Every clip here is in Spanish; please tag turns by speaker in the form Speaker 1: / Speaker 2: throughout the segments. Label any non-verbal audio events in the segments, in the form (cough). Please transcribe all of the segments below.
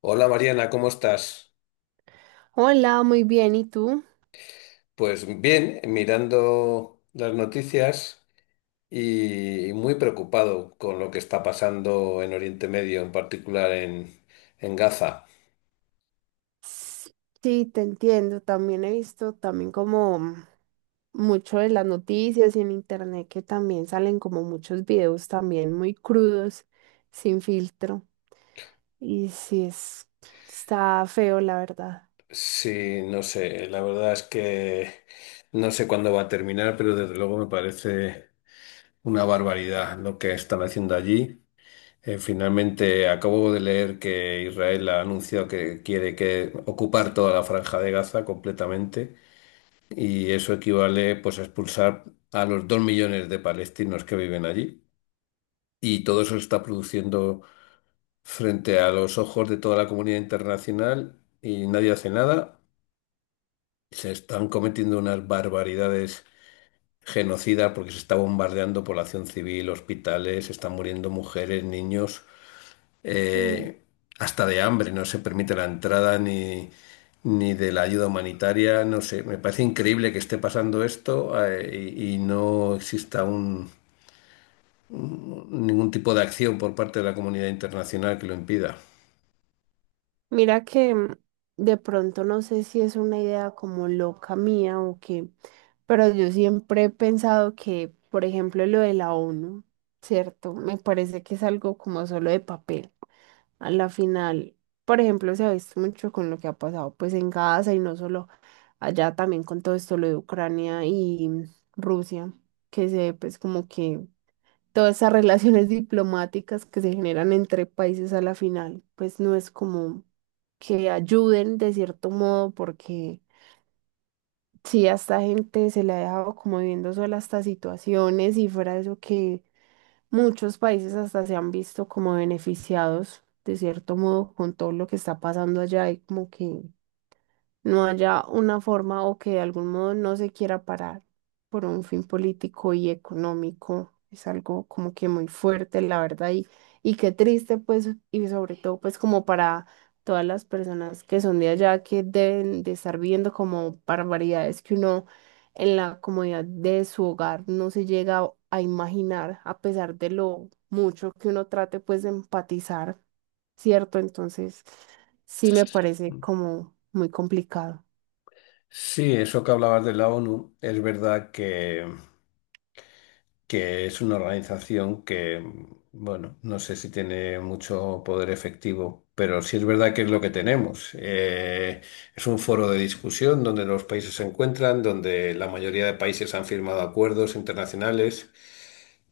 Speaker 1: Hola Mariana, ¿cómo estás?
Speaker 2: Hola, muy bien, ¿y tú?
Speaker 1: Pues bien, mirando las noticias y muy preocupado con lo que está pasando en Oriente Medio, en particular en Gaza.
Speaker 2: S- Sí, te entiendo. También he visto también como mucho de las noticias y en internet que también salen como muchos videos también muy crudos, sin filtro. Y sí es, está feo, la verdad.
Speaker 1: Sí, no sé, la verdad es que no sé cuándo va a terminar, pero desde luego me parece una barbaridad lo que están haciendo allí. Finalmente acabo de leer que Israel ha anunciado que quiere que ocupar toda la franja de Gaza completamente. Y eso equivale pues a expulsar a los 2 millones de palestinos que viven allí. Y todo eso se está produciendo frente a los ojos de toda la comunidad internacional y nadie hace nada. Se están cometiendo unas barbaridades genocidas porque se está bombardeando población civil, hospitales, se están muriendo mujeres, niños. eh, Hasta de hambre, no se permite la entrada ni, ni de la ayuda humanitaria, no sé, me parece increíble que esté pasando esto y no exista ningún tipo de acción por parte de la comunidad internacional que lo impida.
Speaker 2: Mira que de pronto no sé si es una idea como loca mía o qué, pero yo siempre he pensado que, por ejemplo, lo de la ONU, ¿cierto? Me parece que es algo como solo de papel. A la final, por ejemplo, se ha visto mucho con lo que ha pasado pues en Gaza y no solo allá, también con todo esto lo de Ucrania y Rusia, que se ve pues como que todas esas relaciones diplomáticas que se generan entre países a la final, pues no es como que ayuden de cierto modo, porque sí, a esta gente se le ha dejado como viviendo sola estas situaciones y fuera de eso que muchos países hasta se han visto como beneficiados de cierto modo con todo lo que está pasando allá y como que no haya una forma o que de algún modo no se quiera parar por un fin político y económico. Es algo como que muy fuerte, la verdad, y qué triste, pues, y sobre todo, pues, como para todas las personas que son de allá, que deben de estar viendo como barbaridades que uno en la comodidad de su hogar no se llega a imaginar, a pesar de lo mucho que uno trate, pues, de empatizar. ¿Cierto? Entonces, sí me parece como muy complicado.
Speaker 1: Sí, eso que hablabas de la ONU, es verdad que es una organización que, bueno, no sé si tiene mucho poder efectivo, pero sí es verdad que es lo que tenemos. Es un foro de discusión donde los países se encuentran, donde la mayoría de países han firmado acuerdos internacionales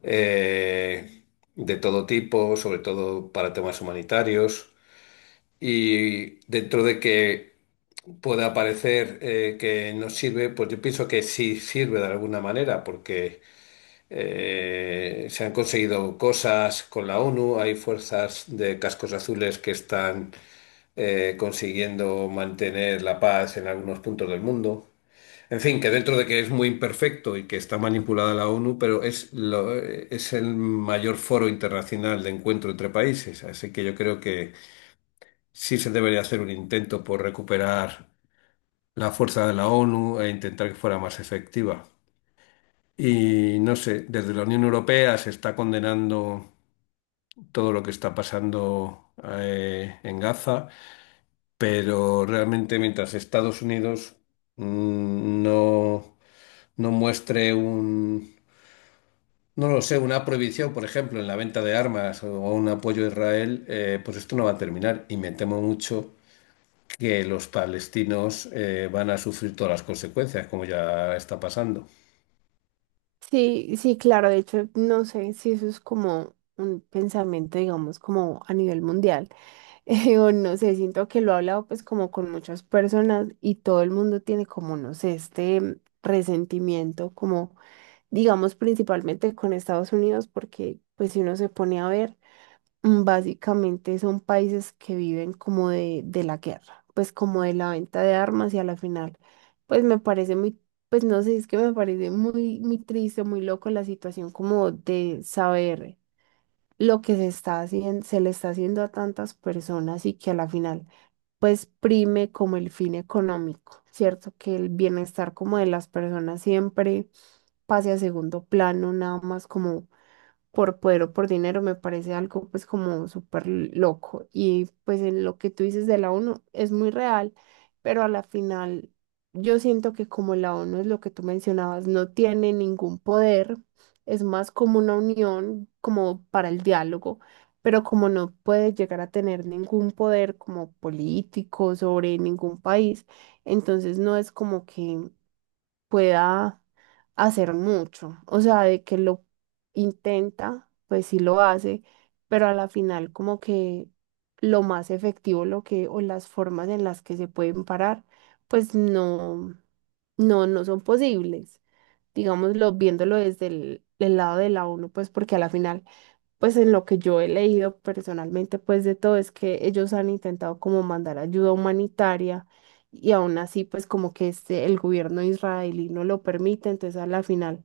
Speaker 1: eh, de todo tipo, sobre todo para temas humanitarios. Y dentro de que pueda parecer que no sirve, pues yo pienso que sí sirve de alguna manera, porque... se han conseguido cosas con la ONU, hay fuerzas de cascos azules que están consiguiendo mantener la paz en algunos puntos del mundo. En fin, que dentro de que es muy imperfecto y que está manipulada la ONU, pero es, es el mayor foro internacional de encuentro entre países, así que yo creo que sí se debería hacer un intento por recuperar la fuerza de la ONU e intentar que fuera más efectiva. Y no sé, desde la Unión Europea se está condenando todo lo que está pasando en Gaza, pero realmente mientras Estados Unidos no, no muestre un, no lo sé, una prohibición, por ejemplo, en la venta de armas o un apoyo a Israel, pues esto no va a terminar. Y me temo mucho que los palestinos van a sufrir todas las consecuencias, como ya está pasando.
Speaker 2: Sí, sí, claro, de hecho, no sé si eso es como un pensamiento, digamos, como a nivel mundial, (laughs) o no sé, siento que lo he hablado pues como con muchas personas y todo el mundo tiene como, no sé, este resentimiento como, digamos, principalmente con Estados Unidos, porque pues si uno se pone a ver... Básicamente son países que viven como de la guerra, pues como de la venta de armas y a la final, pues me parece muy, pues no sé, es que me parece muy, muy triste, muy loco la situación como de saber lo que se está haciendo, se le está haciendo a tantas personas y que a la final pues prime como el fin económico, ¿cierto? Que el bienestar como de las personas siempre pase a segundo plano, nada más como por poder o por dinero me parece algo pues como súper loco. Y pues en lo que tú dices de la ONU es muy real, pero a la final yo siento que como la ONU es lo que tú mencionabas, no tiene ningún poder, es más como una unión, como para el diálogo. Pero como no puede llegar a tener ningún poder como político sobre ningún país, entonces no es como que pueda hacer mucho. O sea, de que lo intenta, pues sí lo hace, pero a la final como que lo más efectivo, lo que, o las formas en las que se pueden parar, pues no, no, no son posibles digámoslo, viéndolo desde el lado de la ONU, pues porque a la final, pues en lo que yo he leído personalmente, pues de todo es que ellos han intentado como mandar ayuda humanitaria y aún así, pues como que este, el gobierno israelí no lo permite, entonces a la final,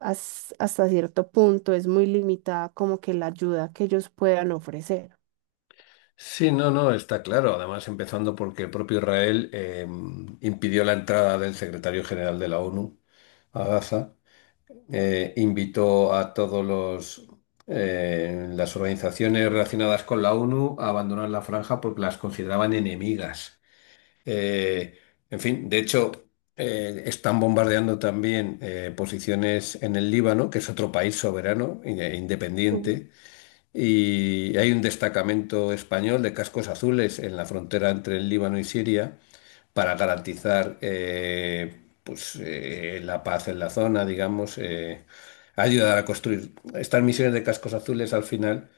Speaker 2: hasta cierto punto es muy limitada como que la ayuda que ellos puedan ofrecer.
Speaker 1: Sí, no, no, está claro. Además, empezando porque el propio Israel impidió la entrada del secretario general de la ONU a Gaza, invitó a todos los las organizaciones relacionadas con la ONU a abandonar la franja porque las consideraban enemigas. Eh, en fin, de hecho, están bombardeando también posiciones en el Líbano, que es otro país soberano, e independiente y hay un destacamento español de cascos azules en la frontera entre el Líbano y Siria para garantizar pues, la paz en la zona, digamos, ayudar a construir. Estas misiones de cascos azules al final,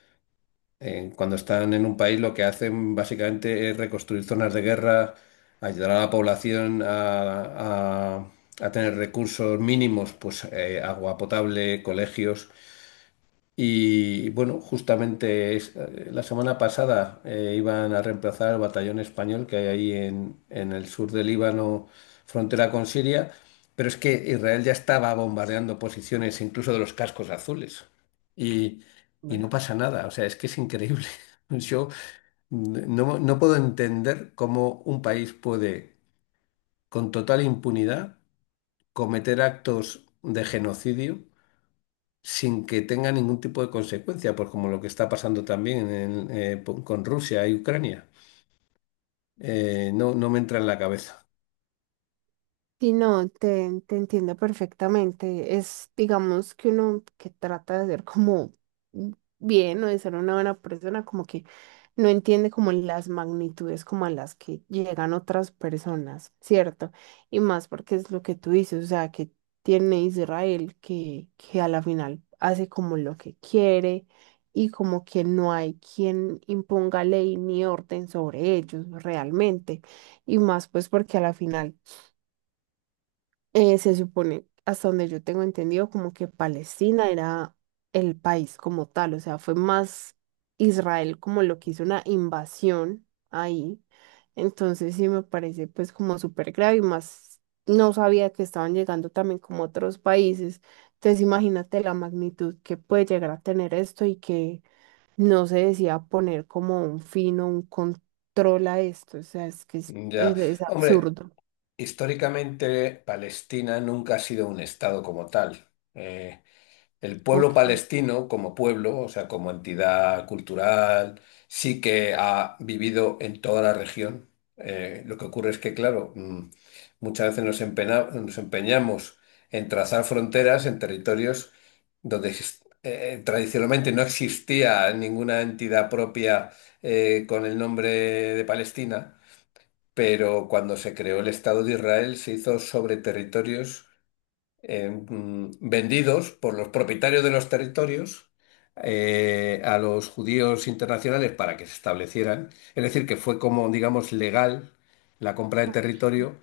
Speaker 1: cuando están en un país, lo que hacen básicamente es reconstruir zonas de guerra, ayudar a la población a tener recursos mínimos, pues agua potable, colegios y bueno, justamente la semana pasada iban a reemplazar al batallón español que hay ahí en el sur del Líbano, frontera con Siria, pero es que Israel ya estaba bombardeando posiciones incluso de los cascos azules y, y
Speaker 2: Mm.
Speaker 1: no pasa nada, o sea, es que es increíble. (laughs) Yo no, no puedo entender cómo un país puede con total impunidad cometer actos de genocidio sin que tenga ningún tipo de consecuencia, pues como lo que está pasando también con Rusia y Ucrania. No, no me entra en la cabeza.
Speaker 2: Sí, no, te entiendo perfectamente. Es, digamos, que uno que trata de ser como bien o de ser una buena persona, como que no entiende como las magnitudes como a las que llegan otras personas, ¿cierto? Y más porque es lo que tú dices, o sea, que tiene Israel que a la final hace como lo que quiere y como que no hay quien imponga ley ni orden sobre ellos realmente. Y más pues porque a la final se supone, hasta donde yo tengo entendido, como que Palestina era el país como tal, o sea, fue más Israel como lo que hizo una invasión ahí. Entonces sí me parece pues como súper grave y más no sabía que estaban llegando también como otros países. Entonces imagínate la magnitud que puede llegar a tener esto y que no se decía poner como un fin o un control a esto, o sea, es que
Speaker 1: Ya,
Speaker 2: es
Speaker 1: hombre,
Speaker 2: absurdo.
Speaker 1: históricamente Palestina nunca ha sido un estado como tal. El pueblo
Speaker 2: Ok.
Speaker 1: palestino como pueblo, o sea, como entidad cultural, sí que ha vivido en toda la región. Lo que ocurre es que, claro, muchas veces nos empeñamos en trazar fronteras en territorios donde tradicionalmente no existía ninguna entidad propia con el nombre de Palestina, pero cuando se creó el Estado de Israel se hizo sobre territorios vendidos por los propietarios de los territorios a los judíos internacionales para que se establecieran. Es decir, que fue como, digamos, legal la compra de territorio,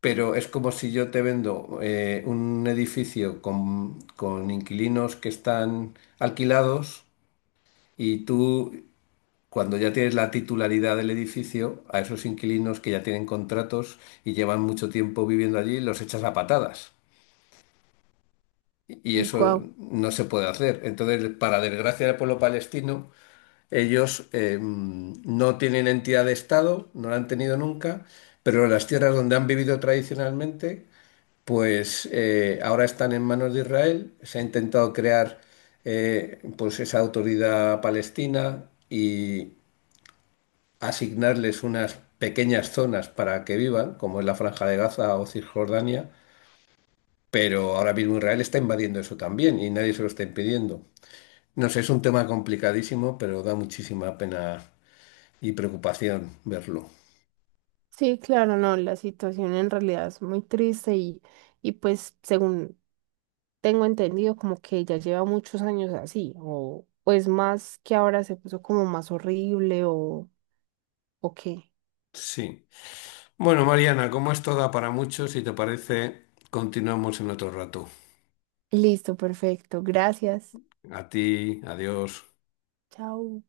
Speaker 1: pero es como si yo te vendo un edificio con inquilinos que están alquilados y tú... cuando ya tienes la titularidad del edificio, a esos inquilinos que ya tienen contratos y llevan mucho tiempo viviendo allí, los echas a patadas. Y eso
Speaker 2: Guau.
Speaker 1: no se puede hacer. Entonces, para desgracia del pueblo palestino, ellos no tienen entidad de Estado, no la han tenido nunca, pero las tierras donde han vivido tradicionalmente, pues ahora están en manos de Israel. Se ha intentado crear pues esa autoridad palestina y asignarles unas pequeñas zonas para que vivan, como es la Franja de Gaza o Cisjordania. Pero ahora mismo Israel está invadiendo eso también y nadie se lo está impidiendo. No sé, es un tema complicadísimo, pero da muchísima pena y preocupación verlo.
Speaker 2: Sí, claro, no, la situación en realidad es muy triste y pues según tengo entendido como que ya lleva muchos años así, o pues más que ahora se puso como más horrible o qué.
Speaker 1: Sí. Bueno, Mariana, como esto da para mucho, si te parece, continuamos en otro rato.
Speaker 2: Listo, perfecto, gracias.
Speaker 1: A ti, adiós.
Speaker 2: Chao.